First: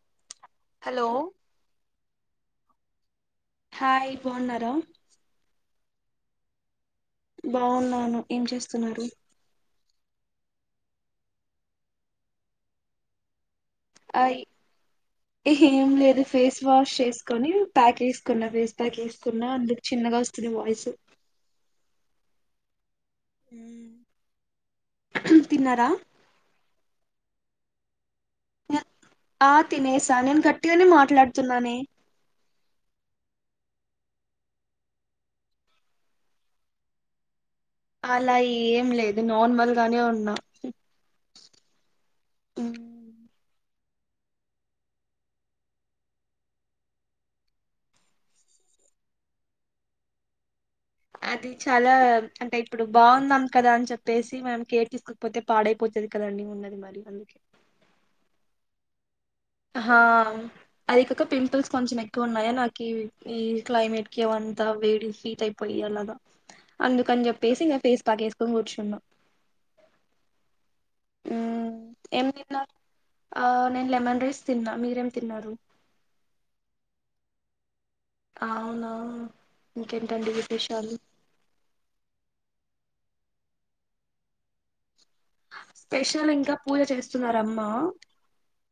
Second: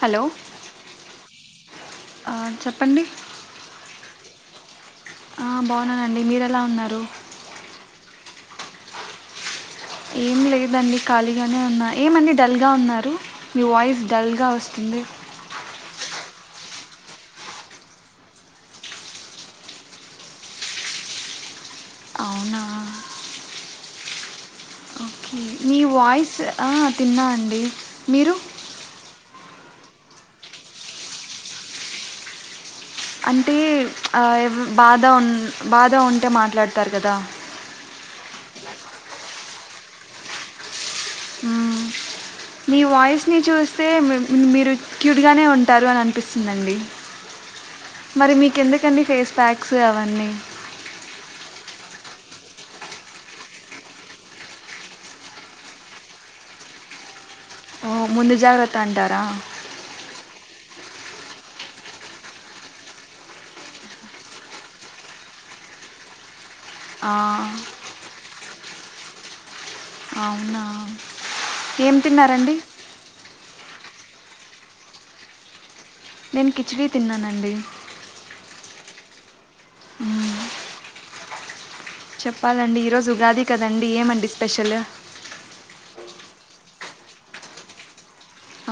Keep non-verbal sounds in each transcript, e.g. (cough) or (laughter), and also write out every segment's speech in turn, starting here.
Hello hello ఆ చెప్పండి hi బన్నార ఆ బాగున్నానండి మీరెలా ఉన్నారు. బావున్నాను ఏం చేస్తున్నారు ఏం లేదండి ఖాళీగానే ఉన్నా ఏమండి డల్ గా ఉన్నారు. మీ వాయిస్ అయ్ డల్గా ఒస్తుంది ఏం లేదు ఫేస్ వాష్ చేస్కొని ప్యాక్ ఏస్కున్న ఫేస్ ప్యాక్ ఏస్కున్న అందుక్ చిన్నగా ఓస్తుంది వాయిస్ అవ్నా హ్మ్ మీ వాయిస్ ఆ తిన్నా అండి మీరు ఆ తినేస నేన్ గట్టిగనే మాట్లాడ్తున్నానే అంటె ఆ బాధ హ్మ్ బాధ ఉంటే మాట్లాడ్తారు కదా అల ఏం లేదు నార్మల్ గానే ఉన్నా మ్మ్. హు సే మీరు క్యూట్గానే ఉంటారు అని అన్పిస్తుందండి మరి మీకెందుకండి ఫేస్ ప్యాక్స్ అవన్నీ ఇది చాల అంటే ఇప్పుడు బాగున్నాం కదా అని చెప్పేసి మనం కేర్ తీస్కోక్పోతే పాడైపోతది కదండి ఉన్నది మరి అందుకే ఓ ముందు జాగ్రత్త అంటారా హ అదికొక పింపుల్స్ కొంచెం ఎక్కువ్ ఉన్నాయి అని నాకి ఈ క్లైమేట్ కి అ అంత వేడి హీట్ అయిపోయి అలాగ అందుకని ఆ, జెప్పేసి ఇంగ ఫేస్ ప్యాక్ ఏస్కొన్ కూర్చున్న అవ్నా ఏం తిన్నారండి నేన్ లెమన్ రైస్ తిన్నా మీరేం తిన్నారు నేన్ కిచ్డీ తిన్నానండి అవ్నా ఇంకేంటండి మ్మ్. విశేషాలు చెప్పాలండి ఈరోజ్ ఉగాది కదండి ఏమండి స్పెషల్ స్పెషల్ ఇంక పూజ చేస్తున్నారమ్మా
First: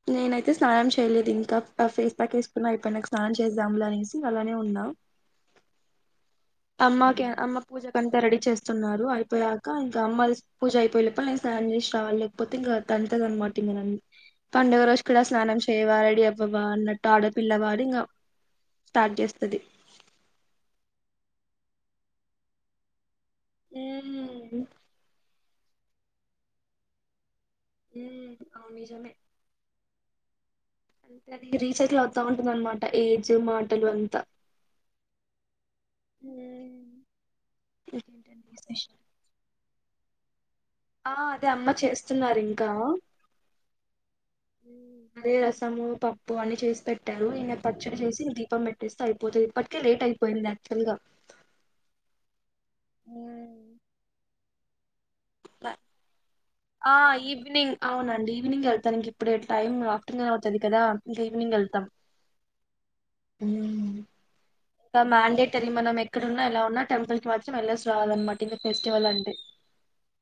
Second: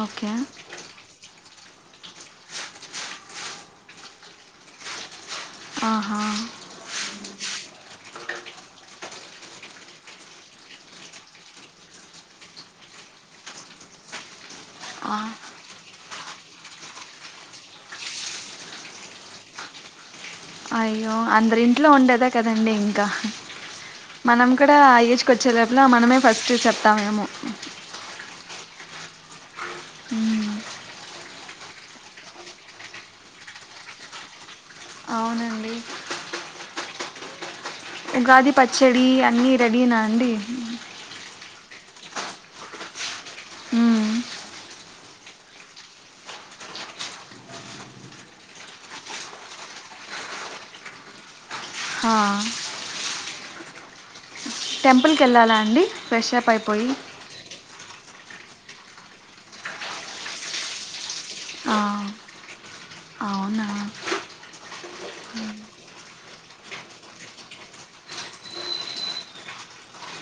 ఓకే నేనైతే స్నానం చే చేయ్లేద్ ఇంకా ఫేస్ ప్యాక్ ఏస్కున్నా అయిపోయినాక్ స్నానం చేస్దాంలే అనేసి అలానే ఉన్నా ఆహా అమ్మాకి అమ్మ పూజ కంతా రెడీ చేస్తున్నారు అయిపోయాక ఇంకా అమ్మల్స్ పూజ అయిపోయి లోపల నేన్ స్నా స్నానం చేశ్రావాలి లేక్పోతే ఇంగ తంతాదాన్మాట ఇంగ నన్ని పండగ రోజ్ ఆ, కూడ స్నానం చేయ్వా రెడీ అవ్వవా అన్నట్ ఆడపిల్లవ అని ఇంగ స్టార్ట్ చేస్తది అయో అందర్ ఇంట్లో ఉండేదే కదండీ ఇంక మనం మ్మ్ కూడ ఆ ఎజ్ కోచ్ చ్చేపలో మనమే ఫస్ట్ చెప్తామేమో హ్మ్ అవ్న్ నిజమే మ్మ్. రీసైకిల్ అవ్తా ఉంటుందన్మాట ఏజ్ మాటలు అంత అవునండి హ్మ్ ఉగాది పచ్చడి అన్నీ రెడీనా అండి ఆ అదే అమ్మ చేస్తున్నారు ఇంకా మ్మ్. దే రసము పప్పు అన్ని చేసి పెట్టారు ఇంగ పచ్చడి చేసి దీపం పెట్టేస్తే అయిపోతది ఇప్పటికే లేట్ అ అయిపోయింది యాక్చువల్ గ హ హ్మ్ టెంపుల్ క ఎల్లల అండి ఫ్రెష్ అప్ పై ఆ ఈవ్నింగ్ ఔనండి ఈవ్నింగెళ్తాన్ ఇంకిప్పుడే టైం ఆఫ్టర్నూనౌతది కదా ఇంక ఈవ్నింగెళ్తాం. ఔనా. ఇంక మ్యాండేటరీ మనమెక్కడున్నా ఎలా ఉన్నా టెంపుల్కి మాత్రం వెళ్లేస్ రావాలన్మాట ఇంక ఫెస్టివలంటె.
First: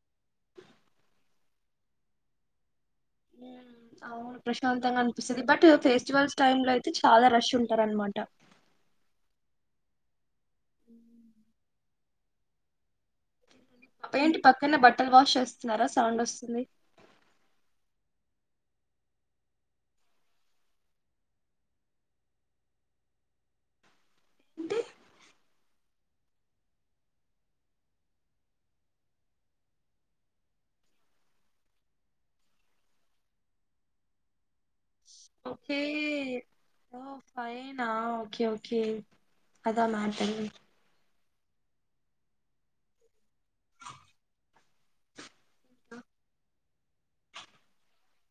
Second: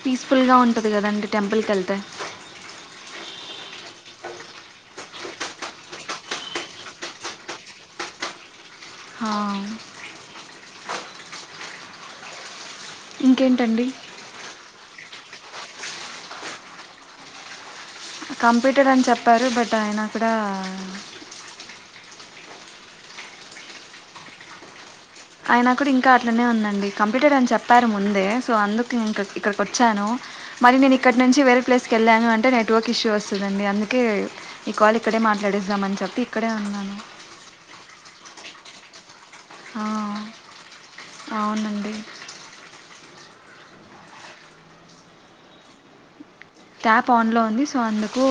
పీస్ఫుల్గా ఉంటది గదండి టెంపుల్కెళ్తె మ్మ్. అవును ప్రశాంతంగ అనిపిస్తది బట్ ఫెస్టివల్స్ టైమ్ ల అయితే చాలా రష్ ఉంటారు అనమాట హా ఇంకేంటండి కన్నా బట్టల్ వాష్ చేస్తున్నార సౌండ్ వస్తుంది కంపీటెడ్ అన్ చెప్పారు బట్ ఐనా కుడా ఏంటి. ఐనా కూడింకా అట్లనే ఉందండి కంపీటెడ్ అన్ చెప్పారు ముందే సో అందుకింక ఇక్కడికొచ్చాను. మరీ నేన్ ఇక్కడ్ నుంచి వేరే ప్లేస్కెళ్ళాను అంటే నెట్వర్కిష్యూ వస్సుదండి అందుకే ఇ కాలిక్కడే ఓకే మాట్లాడిద్దామని చెప్పి ఇక్కడే ఉన్నాను. ఒకె ఒకె అదా మ్యాటర్. ఔనండి. ట్యాపాన్ లో ఉంది సొ అందుకూ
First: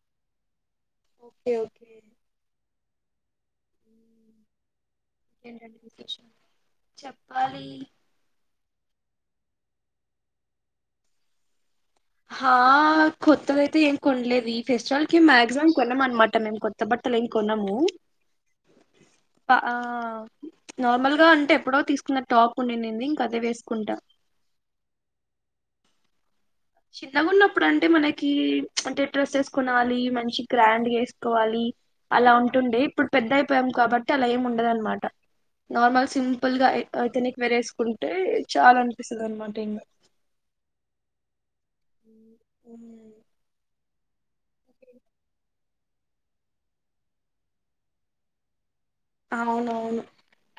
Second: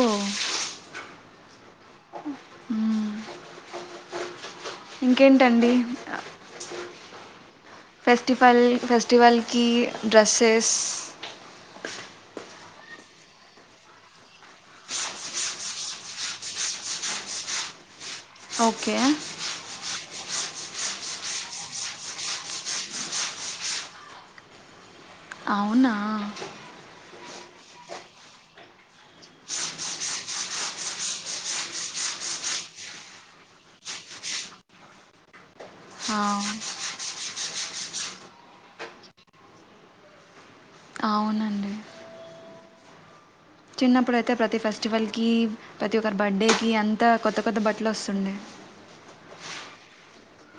ఒకె ఒకె. ఇంకేంటండి ఏంటండి విశేషాలు చెప్పాలీ. ఫల్ ఫెస్టివల్కీ డ్రస్సెస్ హా కొత్తదైతే ఏం కొన్లేదు ఈ ఫెస్టివల్కి మాక్సిమం కొనమన్మాట మేమ్ కొత్త బట్ త్తలేమ్ కొనమూ ఓకే ప ఆ నార్మల్గా అంటె ఎప్పుడో తీసుకున్న టాపున్నిన్నింది ఇంక అదే వేస్కుంట. ఔనా. చిన్నగున్నప్పుడు అంటె మనకీ ప్చ్ అంటె డ్రెస్సెస్ కొనాలి మంచి గ్రాండ్గేసుకోవాలి. అలా ఉంటుండె ఇప్పుడ్ పెద్దైపోయాం కాబట్టి అలా ఏముండదన్మాట. నార్మల్ ఆ, సింపుల్గా ఎ అతనిక్వేరేస్కుంటే చాలన్పిస్తదన్మాటింగ. ఔనన్ మ్ ఊమ్. చిన్నప్పుడైతె ప్రతి ఫెస్టివల్కీ ప్రతి ఒక్కర్ బడ్డే కీ అంతా కొత్త కొత్త బట్లొస్తుండె. ఔనవ్ను.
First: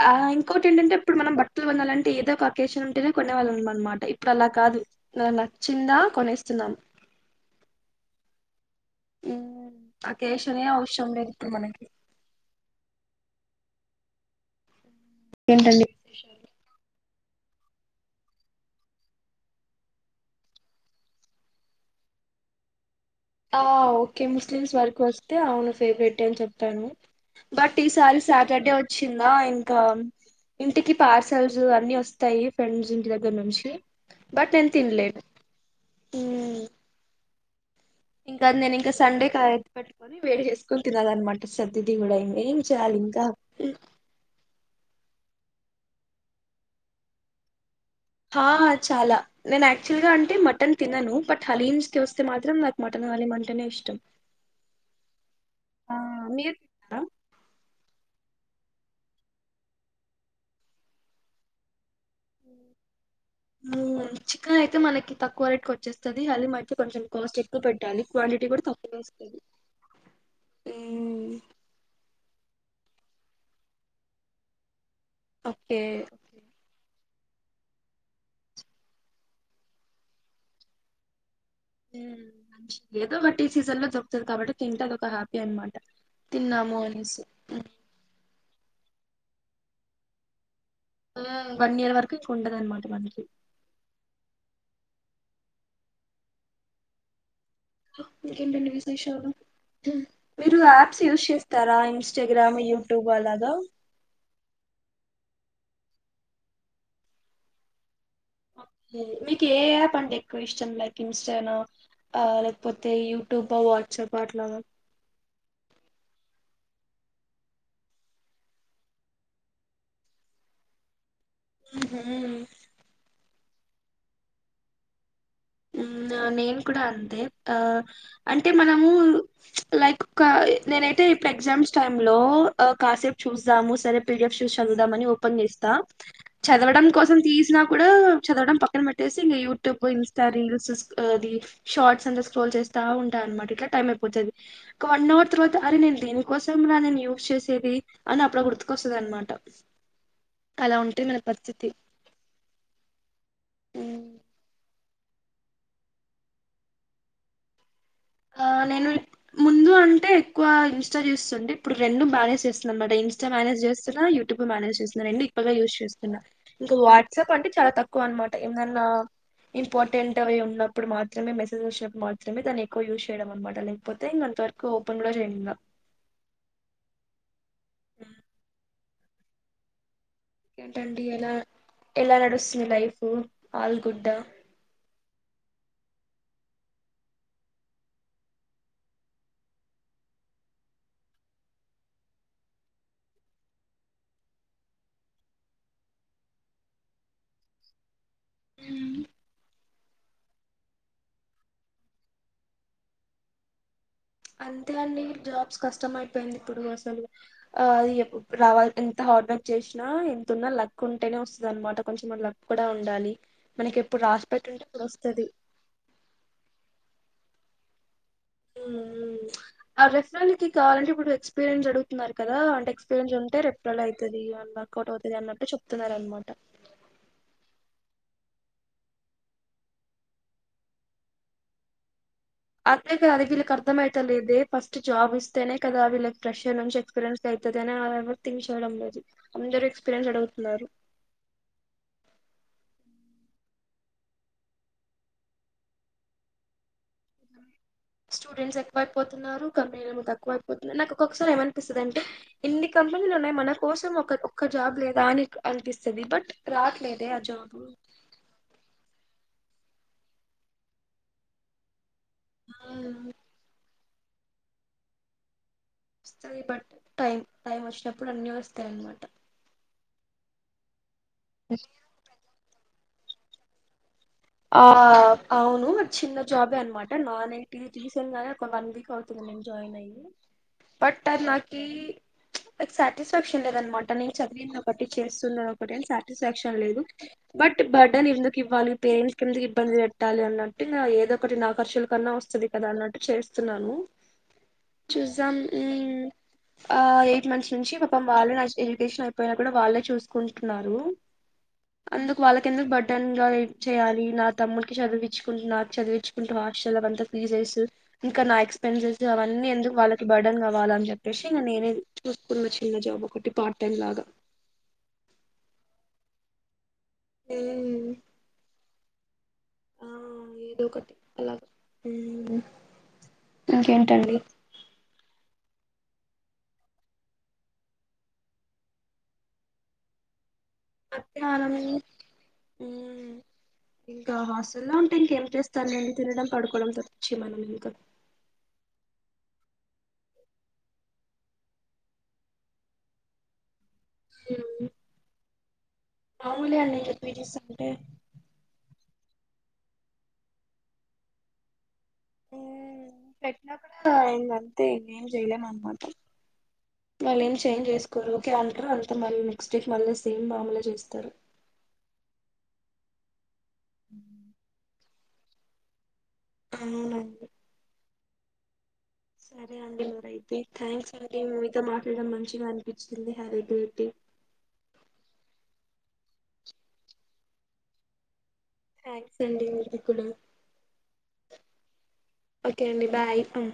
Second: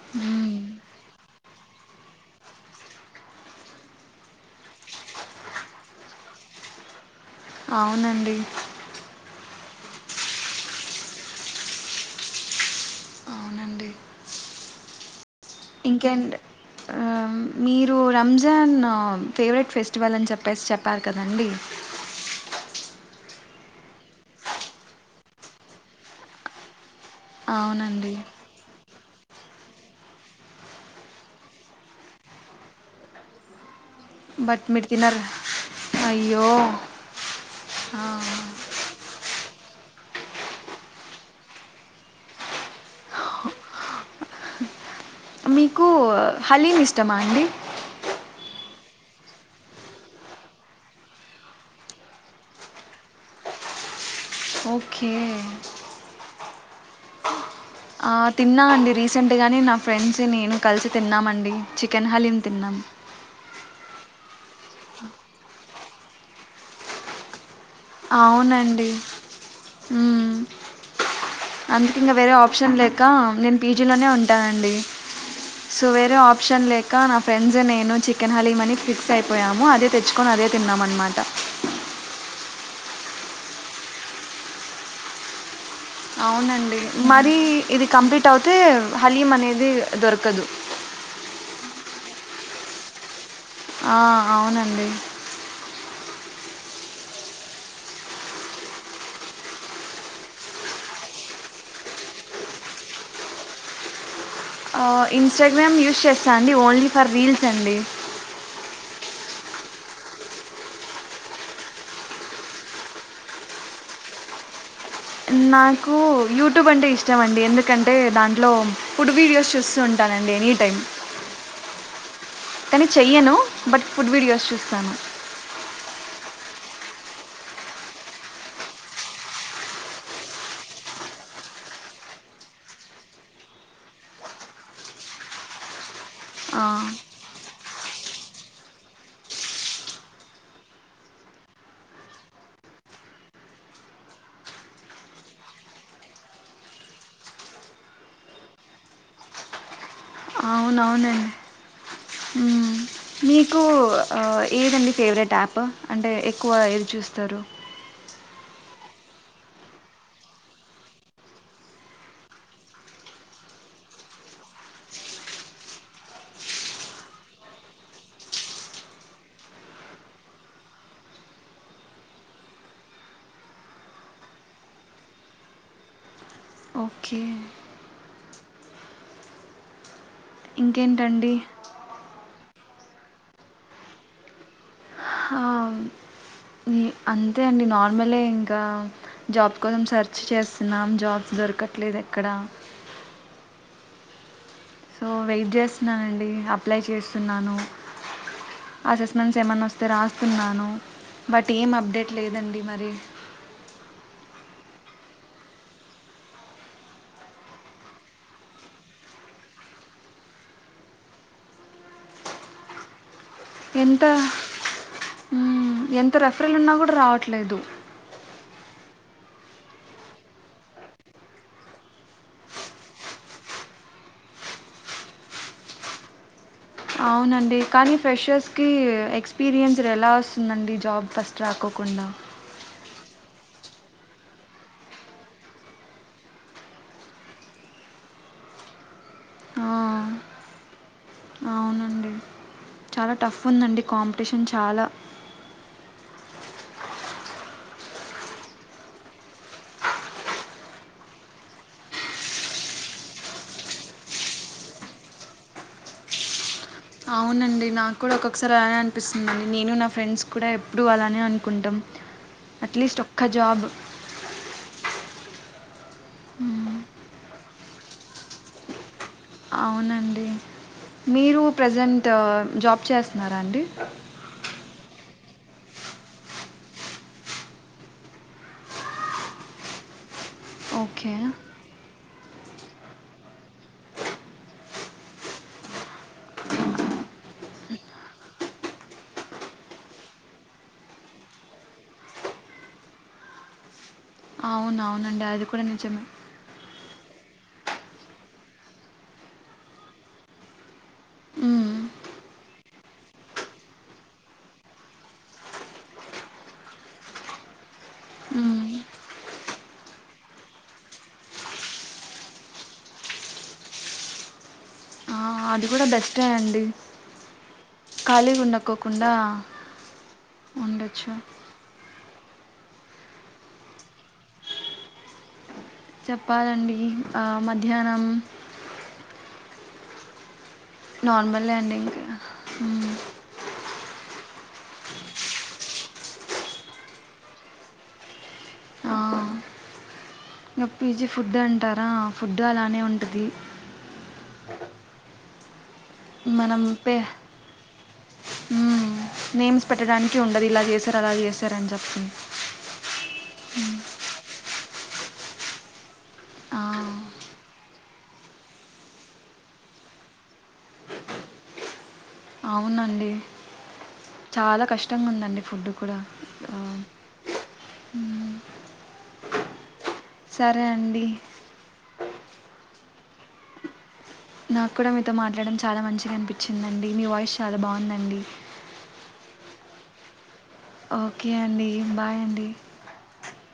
ఆ ఇంకోటేంటంటే అప్పుడ్ మనం బట్లు కొనాలంటే ఏదో ఒక అకేషనుంటేనె కొనేవాళ్ళమమ్ అన్మాట ఇప్పుడలా కాదు. న నచ్చిందా కొనేస్తున్నామ్. ఔనండీ. ఊమ్ అకేషనే అవ్శంలేదిప్పుడి మనకి. అవునండి ఇంగేంటండి ఇంకేంటి విశేషాలు. ఆ, ఆమ్ ఫేవరెట్ ఫెస్టివలన్ చెప్పేస్ చెప్పార్ కదండి. ఆ ఓకే ముస్లిమ్స్ వర్కొస్తే ఔను ఫేవ్రెట్టే అన్ చెప్పాను బట్ట్ ఈ అవునండి సారి సాటడ్డే వచ్చిందా ఇంక ఇంటికి పార్సల్జు అన్ని వొస్తాయి ఫ్రెండ్జింటి దగ్గర్ నుంచి బట్ నేన్ మీరు తిన్లేను తినరు అయ్యో ఊమ్. ఆ. ఇంకద్ నేనింక సండే కాయెత్తి పెట్ట్కొని వేడి జేస్కొని తినాలన్మాట సద్దిది గూడా ఇంగ ఏంచేయాలి. ఇంకా మ్ మీకూ హలీమిష్టమా అండి. హా చాలా నేన్యాక్చువల్గా అంటె మటన్ తినను బట్ హాలీమ్స్కి వస్తే మాత్రం నాకు మటన హాలీమంటనే ఇష్టం. ఓకే. ఆ మీరు తింటారా ఆ తిన్నా అండి రీసెంట్గానె నా ఫ్రెండ్స్ నేను కల్సి తిన్నామండి చ్ కెన్ హలీం తిన్నాం. ఊమ్ చికనైతే మనకి తక్కువ రేట్కొచ్చేస్తది హాలీమైతే కొంచెం కాస్ట్ ఎక్ (unintelligible) పెట్టాలి క్వాంటిటి గూడ్ తక్కువే వస్తది. ఊమ్ అందుకింగ వేరే ఆప్షన్ లే కా నేను పీజీలోనే ఉంటానండి ఓకే ఓకే. సో వేరే ఆప్షన్ లేక్ ఇంకా నా ఫ్రెండ్స్ నేను చికెన్ హలీమ్ అనీ ఫిక్స్ అయిపోయాము అదే తెచ్చుకొని అదే తిన్నాం అనమాట హ్మ్ ఏదో ఒటి సీజన్ లో దొరుకుతది కాబట్టి తింటె అది ఒక హ్యాపీ అనమాట తిన్నాము ఔనండి అనేసి మరీ ఇది కంప్లీటవ్తే హలీమనేది దొర్కదు. ఉమ్ వన్నియర్ వరకింకుడదన్మాట మన్కి. ఆ ఔనండి. ఇంకేంటండి విశేషాలు మీరు యాప్స్ యూస్ చేస్తారా ఇన్స్టాగ్రామ్ యూట్యూబ్ అలాగ ఆ ఇన్స్టాగ్రామ్ యూస్ చేస్తండి ఓన్లీ ఫర్ రీల్స్ అండి మిక్ ఎ యాప్ అంటే ఎక్కువిష్టం లైక్ ఇన్స్టానా లేకపోతే యూట్యూబ్ బా వట్సప్ అట్లాగ నాకు యూట్యూబ్ అంటే ఇష్టమండి ఎందుకంటే దాంట్లో ఫుడ్ వీడియోస్ చూస్తూ ఉంటాన అండి ఎనీ టైం ఉహ్మ కనీ చెయ్యను బట్ ఫుడ్ వీడియోస్ చూస్తాను హ్మ్ నేను కూడ అంతే ఆ అంటే మనము ప్చ్ లైక్ ఒక నేనైతే ఇప్పుడు ఎగ్జామ్స్ టైమ్లో కాసేపు చూద్దాము సరే పీడిఎఫ్ చూచదుదామని ఓపెన్ చేస్త త ఆ, చదవడం కోసం తీసినా కూడా చదవడం పక్కన పెట్టేసి ఇంగ యూట్యూబ్ ఇన్స్టిట ట రీల్స్ అ షార్ట్స్ అంత స్క్రోల్ చేస్తా ఉంటనమాట ఇట్ల టైమైపోతది కానో తర్వాత అరే నేను దీనికోసం నా నేను యూజ్ చేసేది అని అప్పుడ గుర్తుకొస్తుందనమాట ఔనవునండి హ్మ్ మీకు ఉమ్. ఆ ఏదండి ఫేవరెట్ యాప్ అంటే ఎక్కువ ఏది చూస్తారు ఆ నేను ముందు అంటే ఎక్కువ ఇన్స్ట చూస్తుండే ఇప్పుడు రెండు మేనేజ్ చేస్తుంది అన్నమాట ఇన్స్టా మేనేజ్ చేస్తున్నా యూట్యూబ్ మనేజ్ చేస్తున్నాండి ఎక్కువగా యూజ్ చేస్తుకున్నా ఇంకా వాట్సాప్ అంటే చాల తక్కువనమాట ఏందన్నా ఇంపార్టెంట్ అవి ఉన్నప్పుడు మాత్రమే మెసేజ్ వచ్చినప్పుడు మాత్రమే దాన్ యూస్ చేయడం అనమాట లేకపోతే ఇంకంతవరకు ఓపెన్ గుడ చేయనింగా ఓకే హ్మ్ ఇంకేంటండి ఎలా ఎలా నడుస్తుంది లైఫ్ ఆల్ గుడ్డా ఆ, ఈ- అంతే అండి నార్మలే ఇంకా జాబ్ కోసం సెర్చ్ చేస్తున్నాం జాబ్స్ దొరకట్లేదే ఎక్కడ సో వెట్ చేస్తున్నానండి అప్లై చేస్తున్నాను అసెస్మెంట్స్ ఎమన్న వస్తే రా రాస్తున్నాను బట్ ఏం అప్డేట్ లేదండి మరి అంతే అండి జాబ్స్ కష్టం అయిపోయింది ఇప్పుడు అసలు అది రావాల ఎంత హార్డ్ వర్క్ ర్క్ చ్చేసినా ఎంతతున్నా లక్ ఉంటేనే ఓస్తుంది అనమాట కొంచెం లక్కూడ ఉండాలి మనకి ఎప్పుడు ఎంత రాసి పెట్టుంటే అప్పుడు వస్తది హ్మ్ ఎంత రెఫరెల్ ఉన్నా కూడ రావట్లేదు ఆ రెఫరల్కి కావాలంటే ఇప్పుడు ఎక్స్పీరియన్స్ అడ్గుతున్నారు కదా అంట ఎస్పీరియన్స్ ఉంటే రెఫరలైతది వర్కౌట్ అవుతది అన్నట్టు చెప్తున్నారన్నమాట ఔనండి కానీ ఫ్రెషర్స్కి ఎక్స్పీరియన్స్ ఎలా ఓస్తుందండి జాబ్ ఫస్ట్ రాకొకు కుండా అదే కద అది వీళ్ళకి అర్థమైతలేదే ఫస్ట్ జాబ్ ఇస్తేనే కద వీళ్ళ ప్రెషర్ నుంచి ఎక్స్పీరియన్స్గా అవుతది ఆ ఎవర్థిక్ చేయడం లేదు అందరూ ఆ, ఎక్స్పీరియన్స్ అడ్గుతున్నారు అవునండి చాల టఫ్ ఉందండి కాంప్టీషన్ చాల స్టూడెంట్స్ ఎక్కువైపోతున్నారు కంపెనీలేమో తక్కువైపోతున్నారు నాకు ఒక్కొసారి ఏమనిపిస్తదంటే ఎన్నిక కంపెనీలు ఉన్నాయి మన కోసం ఒక ఒక్క జాబ్ లేదా అని అనిపిస్తుంది బట్ రాట్లేదు ఆ జాబ్ ఔనండి నాకు కూడ ఒక్కొక్కసారి అలానే అనిపిస్తుంది అండి నేను నా ఫ్రెండ్స్ కూడా ఎప్పుడు అలానే అన్కుంటాం అట్లెస్ట్ ఒక్క జాబ్ ఓస్తాయి బట్ టైం టైం ఓచ్చినప్పుడు అన్నీ ఓస్తాయన్నమాట. అవునండి మీరు ప్రజెంట్ జాబ్ చేస్తున్నారండి? ఆ అవును చిన్న జాబే అన్మాట నాన్ ఐటి రీసెంట్గానే ఒక వన్ వీక్ అవుతుంద జాయిన్ అయ్యి బట్ ఓకే. అద్ నాకీ ప్చ్ సాటిస్ఫాక్షన్ లేద అనమాట నేను చదివింది ఒకటి చేస్తున్న ఒకటి అని సాటిస్ఫాక్షన్ లేదు బట్ బర్డెన్ ఎందుకు ఇవ్వాలి పేరెంట్స్ కిందకి ఇబ్బంది పెట్టాలి అన్నట్టు ఇంగ ఏదో ఒకటి నా ఖర్చుల కన్నా వస్తది కదా అన్నట్టు చేస్తున్నాను ఆ చూసాం మ్ ఆ ఎయి మంత్స్ నుంచి పాపం వాళ్ళే నా ఎడ్యుకేషన్ అయిపోయి కూడా వాళ్ళే చూస్కుంటున్నారు. హ్మ్. అందుకు వాళ్ళకెందుక్ బడ్డన్గ ఇద్ చెయ్యాలి. నా తమ్ముడ్కి చదివిచ్చుకుంట నాక్ చదివిచ్చుకుంటు హాస్టల్లకు అంతా ఫీజెస్ ఇంకా నా హ్మ్. ఎక్స్పెన్సెస్ అవన్నీ ఎందుకు వాళ్ళకి బర్డన్ కావాలన్ చెప్పేసి ఇగ నేనే చూస్కున్న చిన్న జాబ్ ఒకటి పార్ట్ టైం లాగా ఆ అది కూడా బెస్టే అండి. ఏ కోకుండా ఆ ఏదో ఒకటి అలాగ మ్ ఇంకేంటండి చెప్పాలండి ఆ మధ్యాహ్నం మధ్యాహ్నం నార్మలే అండి ఇంకా. హ్మ్. మ్ ఇంకా హాస్ స్టల్ ఉంటే ఇంకేం చేస్తాన్ లెండి తినడం, పడుకోడం తపిచ్చి మనం ఇంక ఆ! ఇంక పిజీ ఫుడ్ అంటారా ఫుడ్డు అలానే ఉంటది. మ్ మామూలే మనం అండి ఇంకా పే పిజీస్ అంటే హ్మ్. నేమ్స్ పెట్టడానికి ఉండది ఇలా చేశార్ అలా చేశార్ అన్ చె పెట్టినప్పుడు అయిందంతే ఇంగ ఏం చెయలేం అన్నమాట. ఆ! వాళ్లేం చేంజ్ చేస్కోరు ఒకే అంటరు అంతా మళ్ళీ నెక్స్ట్ డేకి మళ్ళీ సేమ్ మ్మామూలే చేస్తరు. అవునండి చాలా కష్టంగుందండి ఫుడ్ కూడా ఆ! అవునండి. సరే అండి మరైతే థ్యాంక్స్ అండి మీతో మాట్లాడడం మం మంచిగా అన్పిచ్చింది హరి డేటివ్ నాక్ కూడా మీతో మాట్లాడం చాలా మంచిగా అన్పిచ్చిందండి మీ వాయిస్ చాలా బాగుందండి. థ్యాంక్స్ అండి మీది కూడా ఓకే అండి బాయ్ అండి. Okay bye